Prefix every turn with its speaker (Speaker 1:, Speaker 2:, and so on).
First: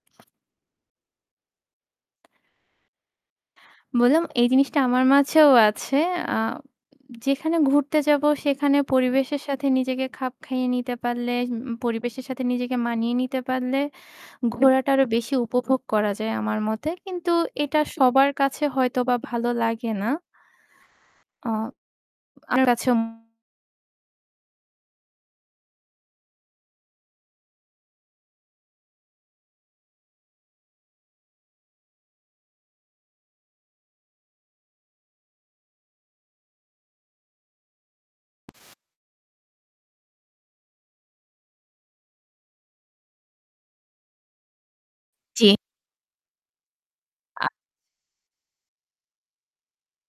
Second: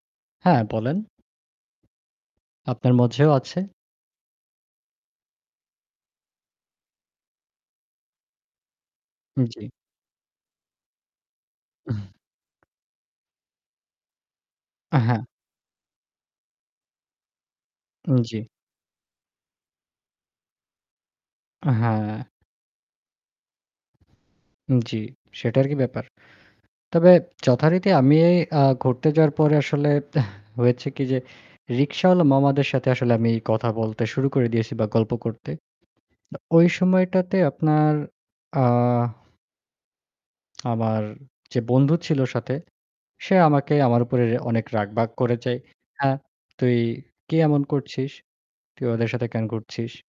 Speaker 1: হ্যাঁ, বলেন। আপনার মধ্যেও আছে।
Speaker 2: বললাম এই জিনিসটা আমার মাঝেও আছে। আ যেখানে ঘুরতে যাব সেখানে পরিবেশের
Speaker 1: উম
Speaker 2: সাথে
Speaker 1: জি।
Speaker 2: নিজেকে খাপ খাইয়ে নিতে পারলে, উম
Speaker 1: উহ।
Speaker 2: পরিবেশের সাথে নিজেকে মানিয়ে নিতে পারলে ঘোরাটা
Speaker 1: আ
Speaker 2: আরও
Speaker 1: হ্যাঁ।
Speaker 2: বেশি উপভোগ করা যায় আমার মতে। কিন্তু এটা
Speaker 1: উম
Speaker 2: সবার
Speaker 1: জি।
Speaker 2: কাছে হয়তোবা ভালো লাগে না। অ
Speaker 1: আ হ্যাঁ।
Speaker 2: আপনার কাছে উম
Speaker 1: জি, সেটা আরকি ব্যাপার? তবে যথারীতি আমি আ ঘুরতে যাওয়ার পরে আসলে হয়েছে কি যে রিকশাওয়ালা মামাদের সাথে আসলে আমি কথা বলতে শুরু করে দিয়েছি বা গল্প করতে। বা ওই সময়টাতে আপনার, আ আমার যে বন্ধু ছিল সাথে সে আমাকে আমার উপরে অনেক রাগ-বাগ
Speaker 2: চি
Speaker 1: যায়। হ্যাঁ, "তুই কি
Speaker 2: আ
Speaker 1: এমন করছিস? তুই ওদের সাথে কেন ঘুরছিস?"